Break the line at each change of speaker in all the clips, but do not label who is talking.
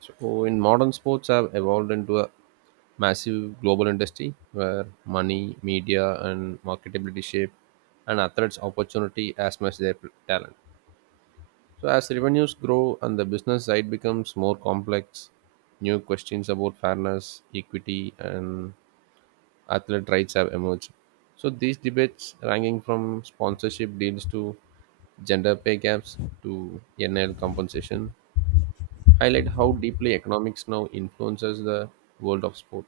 So, in modern sports, have evolved into a massive global industry where money, media, and marketability shape an athlete's opportunity as much their talent. So, as revenues grow and the business side becomes more complex, new questions about fairness, equity, and athlete rights have emerged. So, these debates, ranging from sponsorship deals to gender pay gaps to NIL compensation, highlight how deeply economics now influences the world of sport.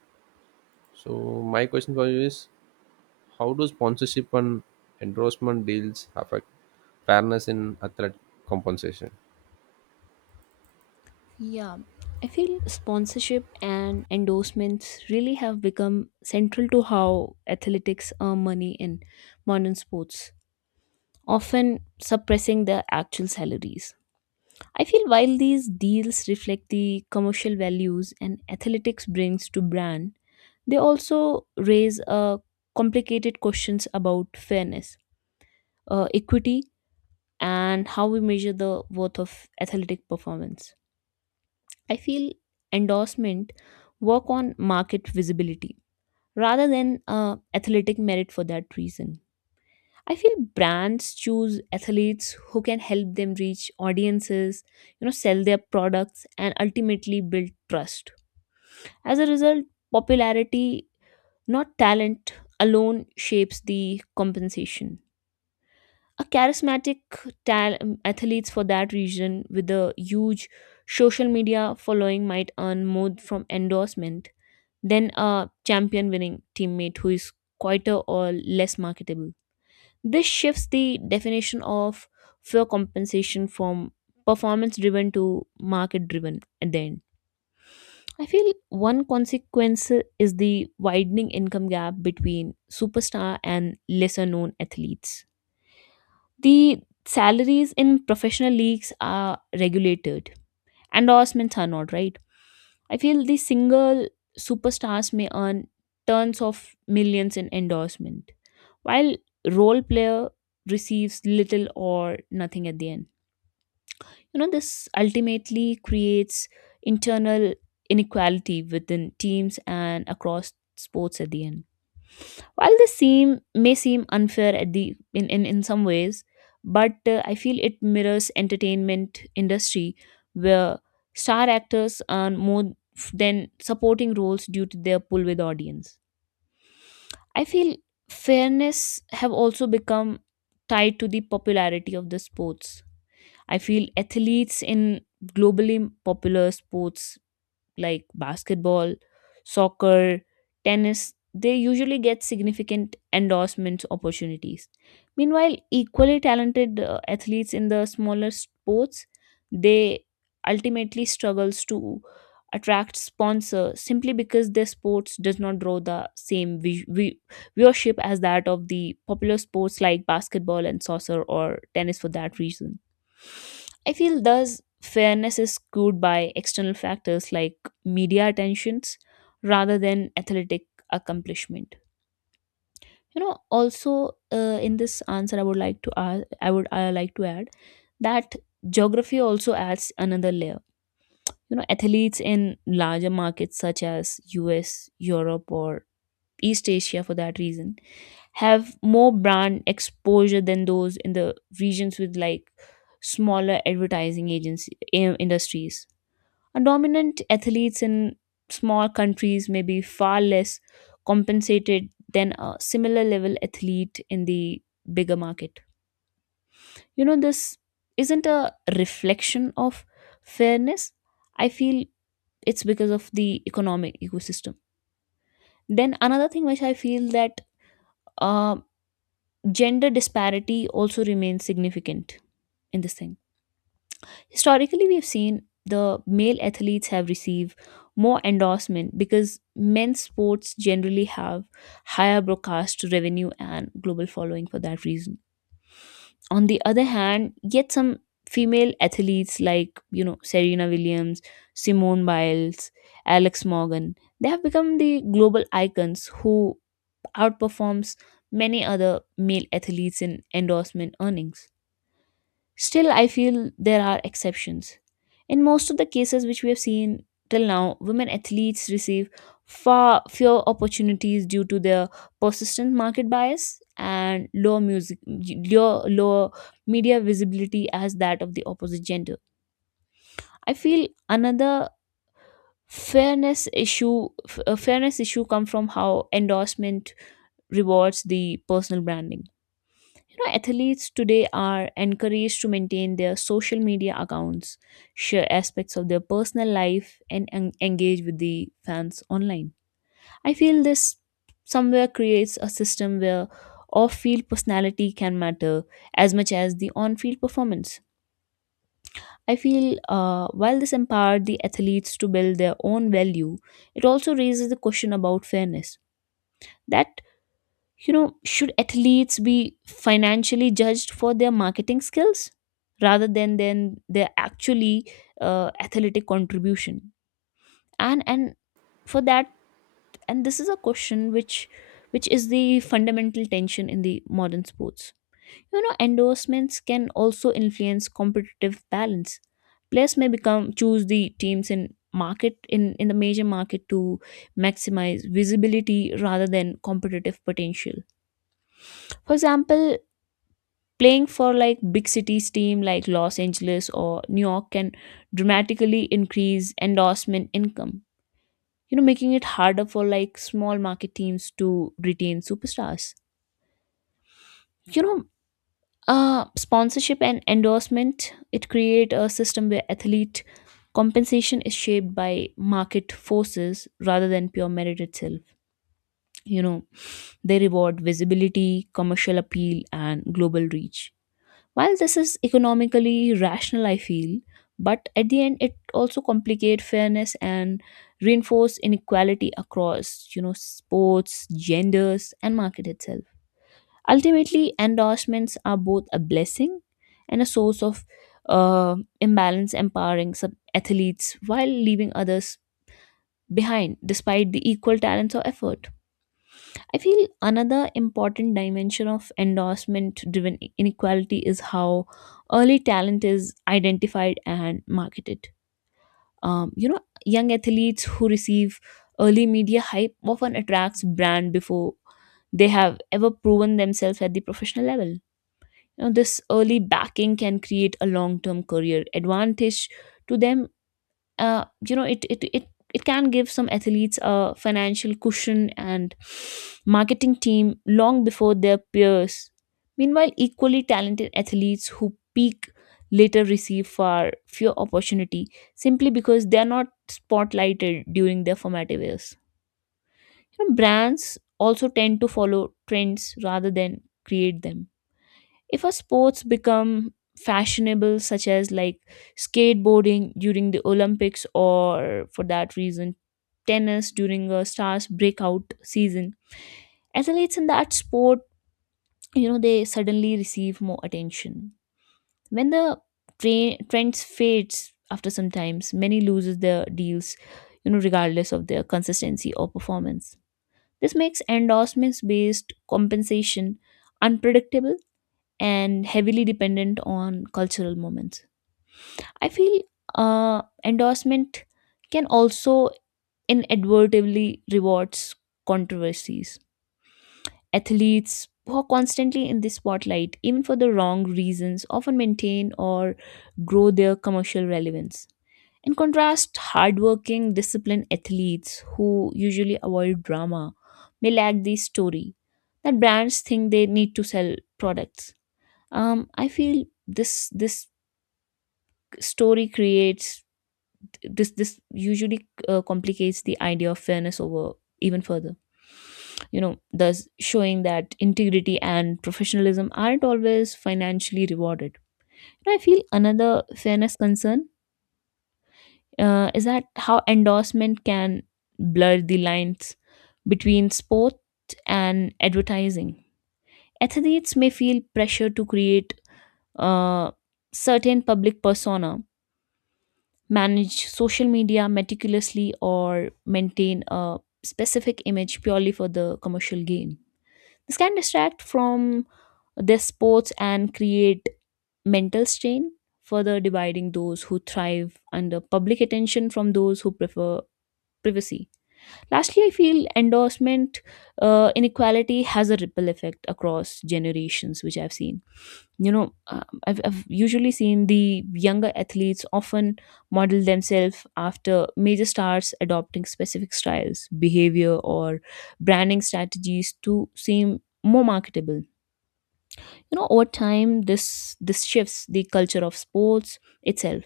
So my question for you is how do sponsorship and endorsement deals affect fairness in athlete compensation?
Yeah, I feel sponsorship and endorsements really have become central to how athletics earn money in modern sports, often suppressing their actual salaries. I feel while these deals reflect the commercial values and athletics brings to brand, they also raise complicated questions about fairness, equity, and how we measure the worth of athletic performance. I feel endorsement work on market visibility rather than athletic merit for that reason. I feel brands choose athletes who can help them reach audiences, you know, sell their products and ultimately build trust. As a result, popularity, not talent alone shapes the compensation. A charismatic athletes for that reason, with a huge social media following might earn more from endorsement than a champion winning teammate who is quieter or less marketable. This shifts the definition of fair compensation from performance driven to market driven at the end. I feel one consequence is the widening income gap between superstar and lesser known athletes. The salaries in professional leagues are regulated, endorsements are not, right? I feel the single superstars may earn tons of millions in endorsement while role player receives little or nothing at the end. You know, this ultimately creates internal inequality within teams and across sports at the end. While this seem may seem unfair at the in some ways, but I feel it mirrors entertainment industry where star actors earn more than supporting roles due to their pull with audience. I feel fairness have also become tied to the popularity of the sports. I feel athletes in globally popular sports like basketball, soccer, tennis, they usually get significant endorsement opportunities. Meanwhile, equally talented athletes in the smaller sports, they ultimately struggles to attract sponsor simply because their sports does not draw the same viewership as that of the popular sports like basketball and soccer or tennis for that reason. I feel thus fairness is skewed by external factors like media attentions rather than athletic accomplishment. You know, also, in this answer, I would like to add I would I like to add that geography also adds another layer. You know, athletes in larger markets such as US europe or east asia for that reason have more brand exposure than those in the regions with like smaller advertising agency, industries. Dominant athletes in small countries may be far less compensated than a similar level athlete in the bigger market. You know, this isn't a reflection of fairness. I feel it's because of the economic ecosystem. Then another thing which I feel that uh, gender disparity also remains significant in this thing. Historically, we've seen the male athletes have received more endorsement because men's sports generally have higher broadcast revenue and global following for that reason. On the other hand, yet some female athletes like, you know, Serena Williams, Simone Biles, Alex Morgan, they have become the global icons who outperforms many other male athletes in endorsement earnings. Still, I feel there are exceptions. In most of the cases which we have seen till now, women athletes receive far fewer opportunities due to their persistent market bias and low music low lower media visibility as that of the opposite gender. I feel another a fairness issue come from how endorsement rewards the personal branding. You know, athletes today are encouraged to maintain their social media accounts, share aspects of their personal life, and engage with the fans online. I feel this somewhere creates a system where off field personality can matter as much as the on field performance. I feel while this empowered the athletes to build their own value, it also raises the question about fairness. That, you know, should athletes be financially judged for their marketing skills rather than their actually athletic contribution? And for that, and this is a question which is the fundamental tension in the modern sports. You know, endorsements can also influence competitive balance. Players may become choose the teams in the major market to maximize visibility rather than competitive potential. For example, playing for like big cities team like Los Angeles or New York can dramatically increase endorsement income. You know, making it harder for like small market teams to retain superstars. You know, sponsorship and endorsement it create a system where athlete compensation is shaped by market forces rather than pure merit itself. You know, they reward visibility, commercial appeal, and global reach. While this is economically rational, I feel, but at the end it also complicate fairness and reinforce inequality across, you know, sports, genders, and market itself. Ultimately, endorsements are both a blessing and a source of imbalance, empowering sub athletes while leaving others behind, despite the equal talents or effort. I feel another important dimension of endorsement driven inequality is how early talent is identified and marketed. You know, young athletes who receive early media hype often attracts brand before they have ever proven themselves at the professional level. You know, this early backing can create a long term career advantage to them. You know, it can give some athletes a financial cushion and marketing team long before their peers. Meanwhile, equally talented athletes who peak later receive far fewer opportunity simply because they are not spotlighted during their formative years. You know, brands also tend to follow trends rather than create them. If a sports become fashionable such as like skateboarding during the olympics or for that reason tennis during a star's breakout season, athletes in that sport, you know, they suddenly receive more attention. When the trends fades after some times, many loses their deals, you know, regardless of their consistency or performance. This makes endorsements based compensation unpredictable and heavily dependent on cultural moments. I feel endorsement can also inadvertently rewards controversies. Athletes who are constantly in the spotlight, even for the wrong reasons, often maintain or grow their commercial relevance. In contrast, hardworking, disciplined athletes who usually avoid drama may lack the story that brands think they need to sell products. I feel this story creates this usually, complicates the idea of fairness over even further, you know, thus showing that integrity and professionalism aren't always financially rewarded. I feel another fairness concern, is that how endorsement can blur the lines between sport and advertising. Athletes may feel pressure to create a certain public persona, manage social media meticulously, or maintain a specific image purely for the commercial gain. This can distract from their sports and create mental strain, further dividing those who thrive under public attention from those who prefer privacy. Lastly, I feel endorsement, inequality has a ripple effect across generations, which I've seen. You know, I've usually seen the younger athletes often model themselves after major stars, adopting specific styles, behavior, or branding strategies to seem more marketable. You know, over time this shifts the culture of sports itself,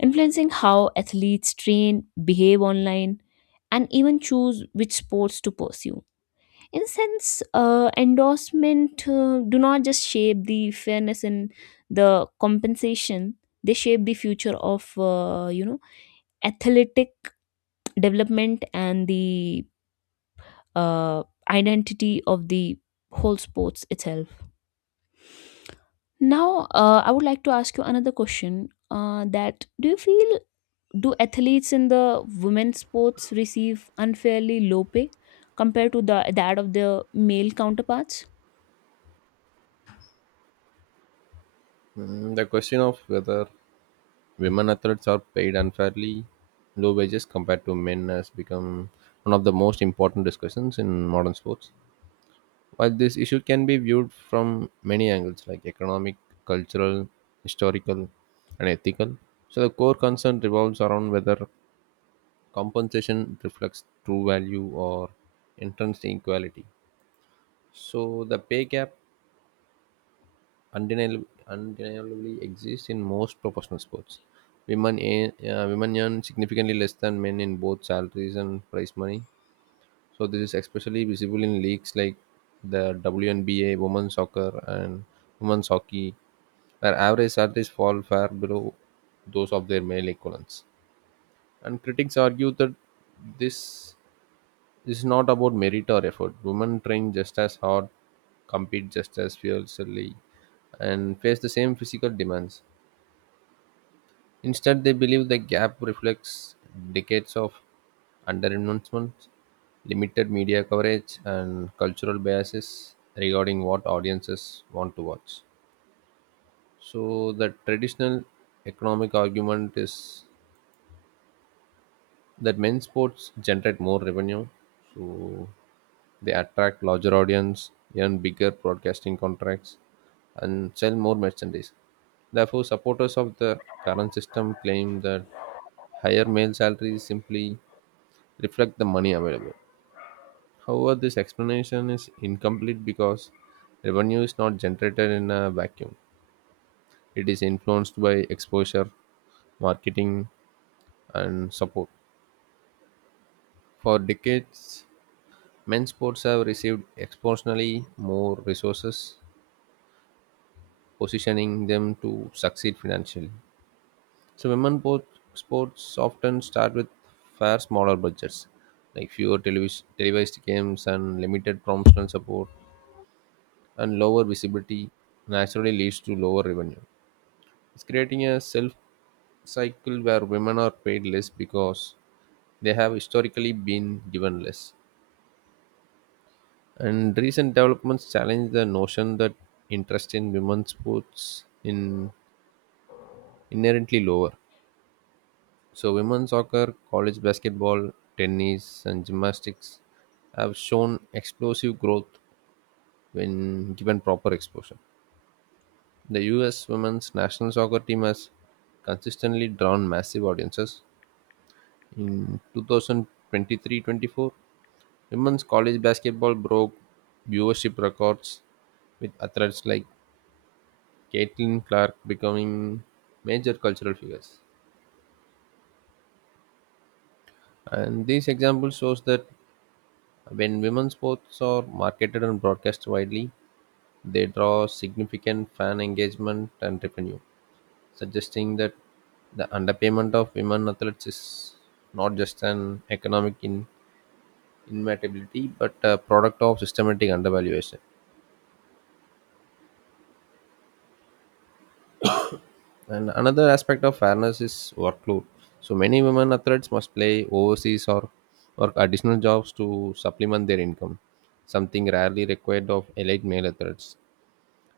influencing how athletes train, behave online, and even choose which sports to pursue. In a sense, endorsement, do not just shape the fairness and the compensation, they shape the future of, you know, athletic development and the, uh, identity of the whole sports itself. Now, I would like to ask you another question, that do you feel, do athletes in the women's sports receive unfairly low pay compared to the that of their male counterparts?
Mm, the question of whether women athletes are paid unfairly low wages compared to men has become one of the most important discussions in modern sports. While this issue can be viewed from many angles, like economic, cultural, historical, and ethical, so the core concern revolves around whether compensation reflects true value or entrenched inequality. So the pay gap undeniably, undeniably exists in most professional sports. Women, women earn significantly less than men in both salaries and prize money. So this is especially visible in leagues like the WNBA, women's soccer, and women's hockey, where average salaries fall far below those of their male equivalents. And critics argue that this is not about merit or effort. Women train just as hard, compete just as fiercely, and face the same physical demands. Instead, they believe the gap reflects decades of underinvestment, limited media coverage, and cultural biases regarding what audiences want to watch. So, the traditional economic argument is that men's sports generate more revenue, so they attract larger audience, earn bigger broadcasting contracts, and sell more merchandise. Therefore, supporters of the current system claim that higher male salaries simply reflect the money available. However, this explanation is incomplete because revenue is not generated in a vacuum. It is influenced by exposure, marketing, and support. For decades, men's sports have received exponentially more resources, positioning them to succeed financially. So women sports often start with far smaller budgets, like fewer televised games and limited promotional support, and lower visibility naturally leads to lower revenue. It's creating a self cycle where women are paid less because they have historically been given less. And recent developments challenge the notion that interest in women's sports in inherently lower. So, women's soccer, college basketball, tennis, and gymnastics have shown explosive growth when given proper exposure. The US women's national soccer team has consistently drawn massive audiences. In 2023-24, women's college basketball broke viewership records with athletes like Caitlin Clark becoming major cultural figures. And these examples shows that when women's sports are marketed and broadcast widely, they draw significant fan engagement and revenue, suggesting that the underpayment of women athletes is not just an economic inevitability but a product of systematic undervaluation. And another aspect of fairness is workload. So many women athletes must play overseas or work additional jobs to supplement their income, something rarely required of elite male athletes.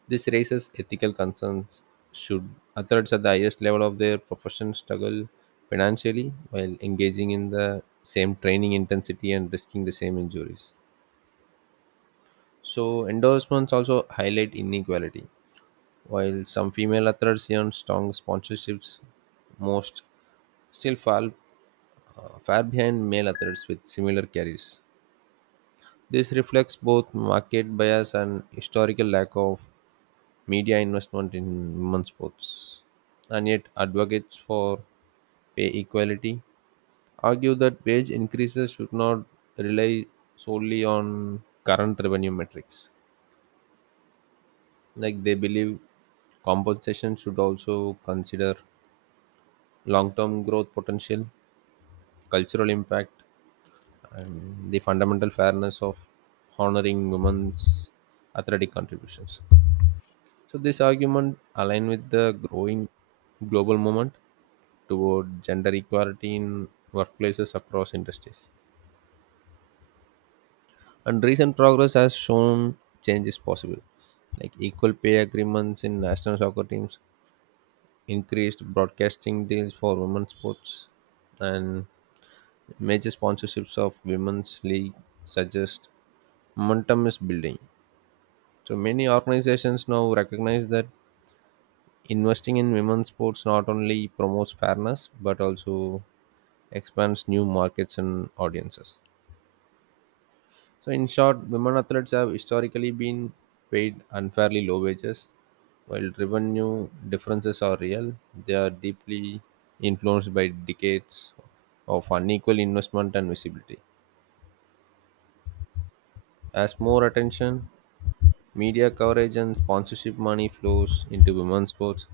This raises ethical concerns. Should athletes at the highest level of their profession struggle financially while engaging in the same training intensity and risking the same injuries? So, endorsements also highlight inequality. While some female athletes earn strong sponsorships, most still fall far behind male athletes with similar careers. This reflects both market bias and historical lack of media investment in women's sports, and yet advocates for pay equality argue that wage increases should not rely solely on current revenue metrics. Like they believe compensation should also consider long term growth potential, cultural impact, and the fundamental fairness of honoring women's athletic contributions. So this argument align with the growing global movement toward gender equality in workplaces across industries. And recent progress has shown change is possible, like equal pay agreements in national soccer teams, increased broadcasting deals for women's sports, and major sponsorships of women's league suggest momentum is building. So many organizations now recognize that investing in women's sports not only promotes fairness but also expands new markets and audiences. So, in short, women athletes have historically been paid unfairly low wages. While revenue differences are real, they are deeply influenced by decades of unequal investment and visibility. As more attention, media coverage, and sponsorship money flows into women's sports,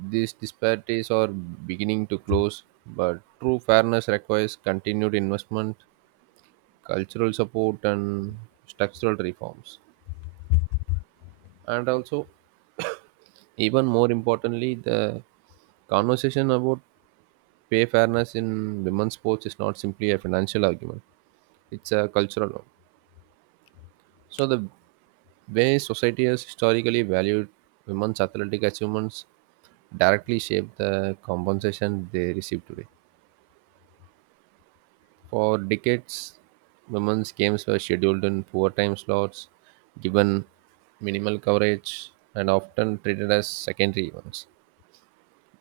these disparities are beginning to close, but true fairness requires continued investment, cultural support, and structural reforms. And also, even more importantly, the conversation about pay fairness in women's sports is not simply a financial argument, it's a cultural one. So, the way society has historically valued women's athletic achievements directly shape the compensation they receive today. For decades, women's games were scheduled in poor time slots, given minimal coverage, and often treated as secondary events.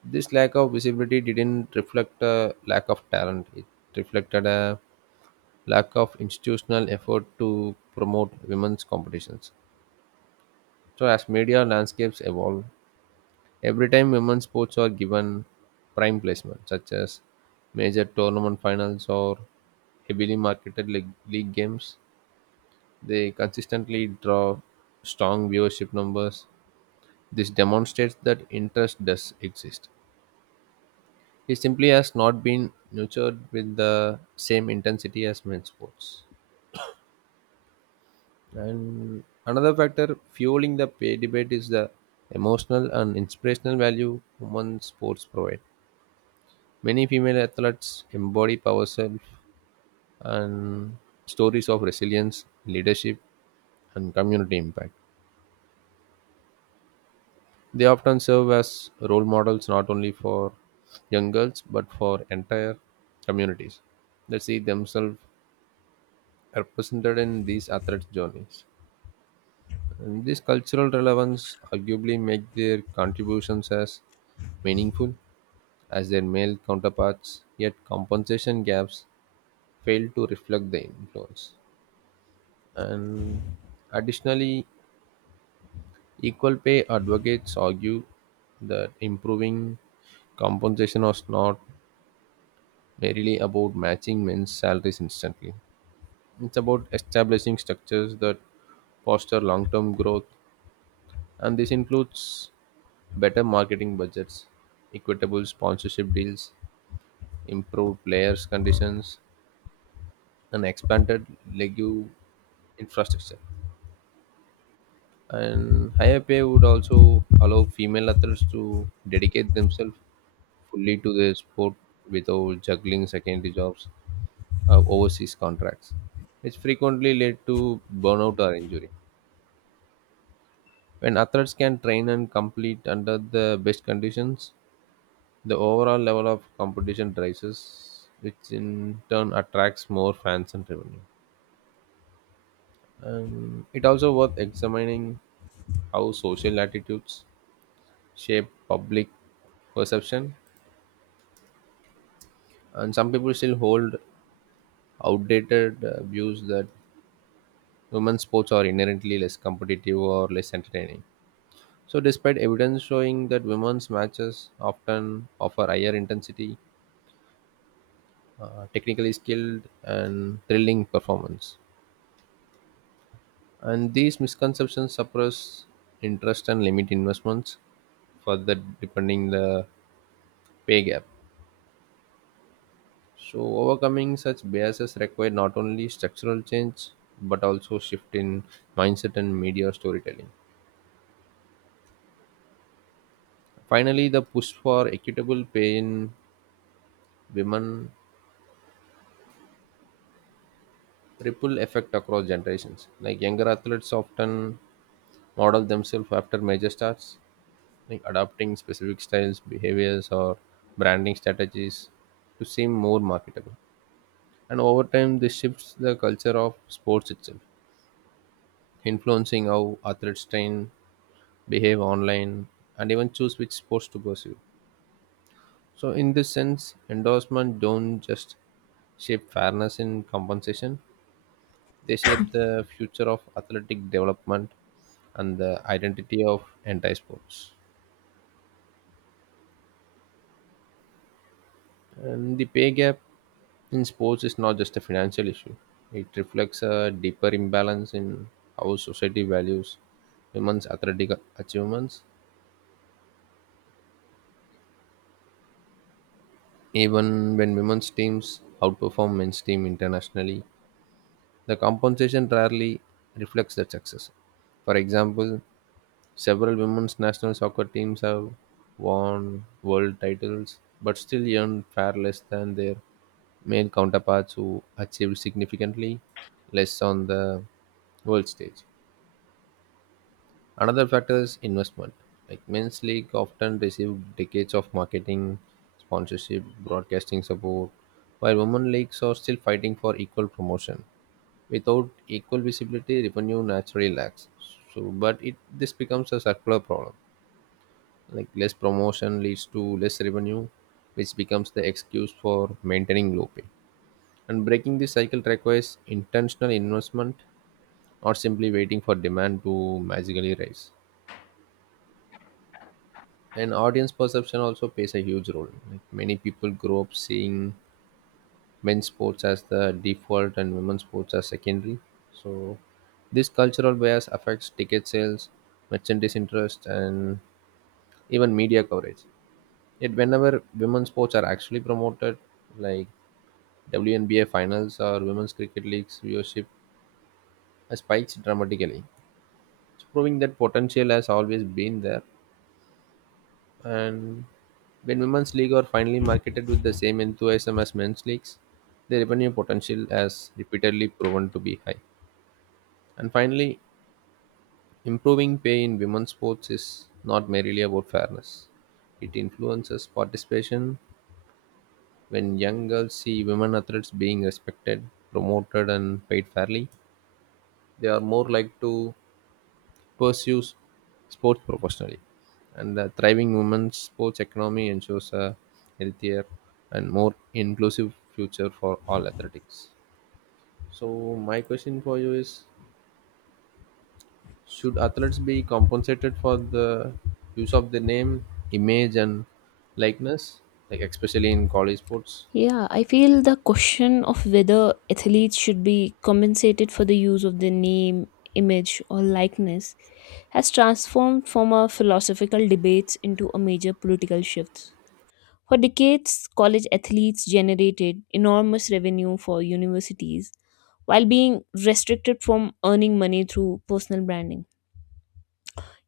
This lack of visibility didn't reflect a lack of talent, it reflected a lack of institutional effort to promote women's competitions. So, as media landscapes evolve, every time women's sports are given prime placement, such as major tournament finals or heavily marketed league games, they consistently draw strong viewership numbers. This demonstrates that interest does exist. It simply has not been nurtured with the same intensity as men's sports. And another factor fueling the pay debate is the emotional and inspirational value women's sports provide. Many female athletes embody power self and stories of resilience, leadership, and community impact. They often serve as role models not only for young girls but for entire communities that see themselves represented in these athletes' journeys. And this cultural relevance arguably make their contributions as meaningful as their male counterparts, yet compensation gaps fail to reflect the influence. And additionally, equal pay advocates argue that improving compensation was not really about matching men's salaries instantly. It's about establishing structures that foster long term growth, and this includes better marketing budgets, equitable sponsorship deals, improved players' conditions, and expanded league infrastructure. And higher pay would also allow female athletes to dedicate themselves fully to their sport without juggling secondary jobs of overseas contracts, which frequently led to burnout or injury. When athletes can train and complete under the best conditions, the overall level of competition rises, which in turn attracts more fans and revenue. And it also worth examining how social attitudes shape public perception, and some people still hold outdated views that women's sports are inherently less competitive or less entertaining. So, despite evidence showing that women's matches often offer higher intensity, technically skilled, and thrilling performance, and these misconceptions suppress interest and limit investments further, deepening the pay gap. So, overcoming such biases require not only structural change but also shift in mindset and media storytelling. Finally, the push for equitable pay in women ripple effect across generations. Like younger athletes often model themselves after major stars, like adopting specific styles, behaviors, or branding strategies to seem more marketable. And over time, this shifts the culture of sports itself, influencing how athletes train, behave online, and even choose which sports to pursue. So, in this sense, endorsement don't just shape fairness in compensation; they shape the future of athletic development and the identity of anti sports. And the pay gap in sports is not just a financial issue, it reflects a deeper imbalance in how society values women's athletic achievements. Even when women's teams outperform men's team internationally, the compensation rarely reflects that success. For example, several women's national soccer teams have won world titles but still earn far less than their male counterparts who achieved significantly less on the world stage. Another factor is investment. Like men's league often receive decades of marketing, sponsorship, broadcasting support, while women leagues are still fighting for equal promotion. Without equal visibility, revenue naturally lacks. So, but it this becomes a circular problem, like less promotion leads to less revenue, which becomes the excuse for maintaining low pay. And breaking this cycle requires intentional investment, not simply waiting for demand to magically rise. And audience perception also plays a huge role, like many people grow up seeing men's sports as the default and women's sports as secondary. So this cultural bias affects ticket sales, merchandise interest, and even media coverage. Yet whenever women's sports are actually promoted, like WNBA finals or women's cricket leagues, viewership has spiked dramatically. It's proving that potential has always been there. And when women's league are finally marketed with the same enthusiasm as men's leagues, the revenue potential has repeatedly proven to be high. And finally, improving pay in women's sports is not merely about fairness. It influences participation. When young girls see women athletes being respected, promoted, and paid fairly, they are more likely to pursue sports professionally. And the thriving women's sports economy ensures a healthier and more inclusive future for all athletics. So, my question for you is should athletes be compensated for the use of the name, image, and likeness, like especially in college sports?
Yeah, I feel the question of whether athletes should be compensated for the use of their name, image, or likeness has transformed from a philosophical debate into a major political shift. For decades, college athletes generated enormous revenue for universities while being restricted from earning money through personal branding.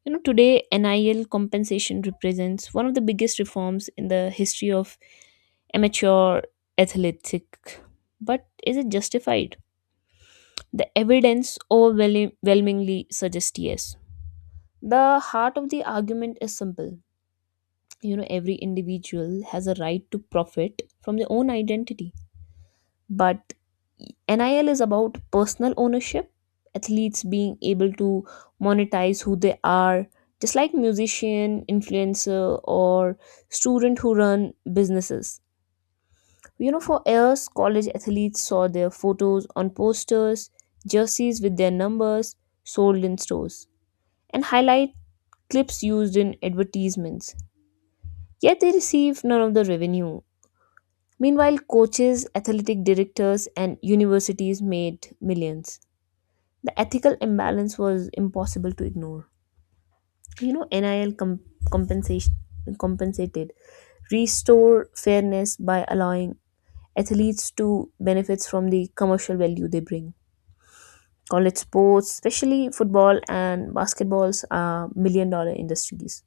You know, today NIL compensation represents one of the biggest reforms in the history of amateur athletic. But is it justified? The evidence overwhelmingly suggests yes. The heart of the argument is simple. You know, every individual has a right to profit from their own identity. But NIL is about personal ownership, athletes being able to monetize who they are, just like musician, influencer, or student who run businesses. You know, for years, college athletes saw their photos on posters, jerseys with their numbers sold in stores, and highlight clips used in advertisements. Yet they receive none of the revenue. Meanwhile, coaches, athletic directors, and universities made millions. The ethical imbalance was impossible to ignore. You know, NIL com- compensation compensated restore fairness by allowing athletes to benefits from the commercial value they bring. College sports, especially football and basketballs, are million dollar industries.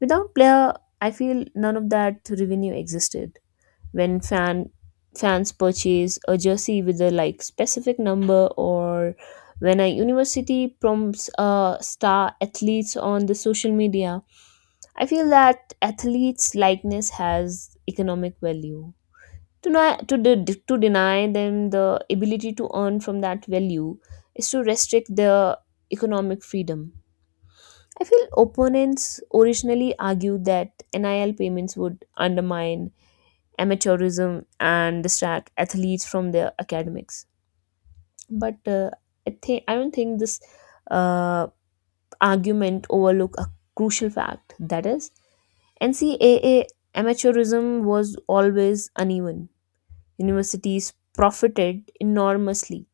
Without player, I feel none of that revenue existed. When fans purchase a jersey with a like specific number or when a university prompts star athletes on the social media, I feel that athletes likeness has economic value. To, not, to, de- To deny them the ability to earn from that value is to restrict their economic freedom. I feel opponents originally argued that NIL payments would undermine amateurism and distract athletes from their academics. But I don't think this, uh, argument overlook a crucial fact, that is NCAA amateurism was always uneven. Universities profited enormously,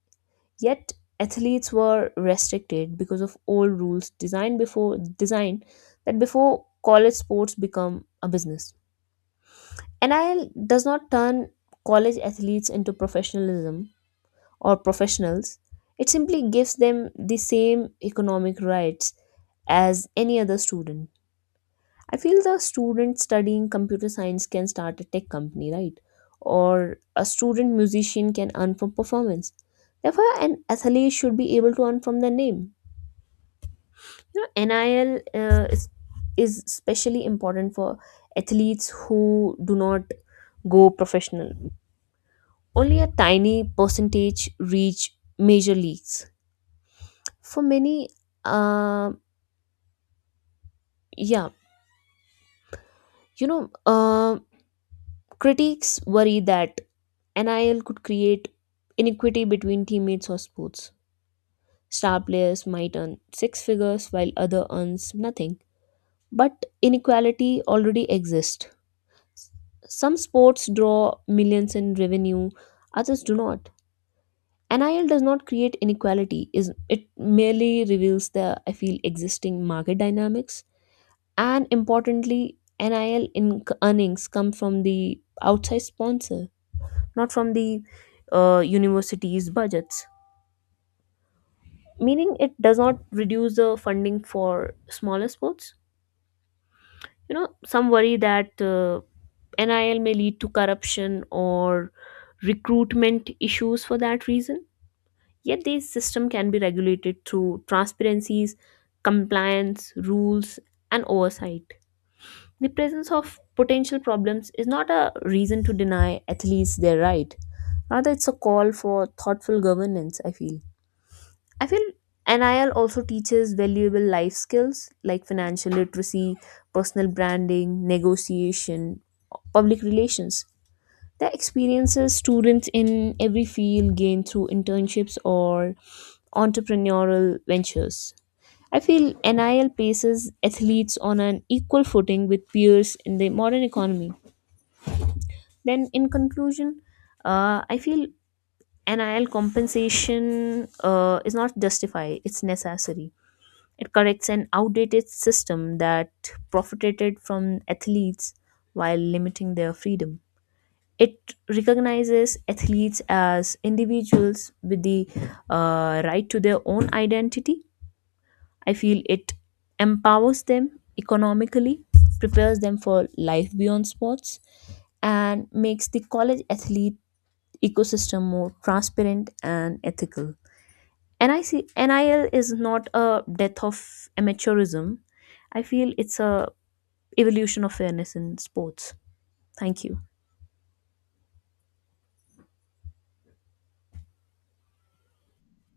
yet athletes were restricted because of old rules designed that before college sports become a business. NIL does not turn college athletes into professionalism or professionals, it simply gives them the same economic rights as any other student. I feel the student studying computer science can start a tech company, right? Or a student musician can earn from performance. Therefore, an athlete should be able to earn from their name. You know, NIL, is especially important for athletes who do not go professional. Only a tiny percentage reach major leagues. For many, uh, yeah, you know, critics worry that NIL could create inequity between teammates or sports. Star players might earn six figures while other earns nothing. But inequality already exists. Some sports draw millions in revenue, others do not. NIL does not create inequality, is it merely reveals the I feel existing market dynamics. And importantly, NIL earnings come from the outside sponsor, not from the university's budgets. Meaning, it does not reduce the funding for smaller sports. You know, some worry that NIL may lead to corruption or recruitment issues for that reason. Yet, this system can be regulated through transparencies, compliance, rules, and oversight. The presence of potential problems is not a reason to deny athletes their right. Rather, it's a call for thoughtful governance, I feel. I feel NIL also teaches valuable life skills like financial literacy, personal branding, negotiation, public relations. The experiences students in every field gain through internships or entrepreneurial ventures. I feel NIL places athletes on an equal footing with peers in the modern economy. Then, in conclusion, I feel NIL compensation, is not justified, it's necessary. It corrects an outdated system that profited from athletes while limiting their freedom. It recognizes athletes as individuals with the, right to their own identity. I feel it empowers them economically, prepares them for life beyond sports, and makes the college athlete ecosystem more transparent and ethical. NIL is not a death of amateurism. I feel it's a evolution of fairness in sports. Thank you.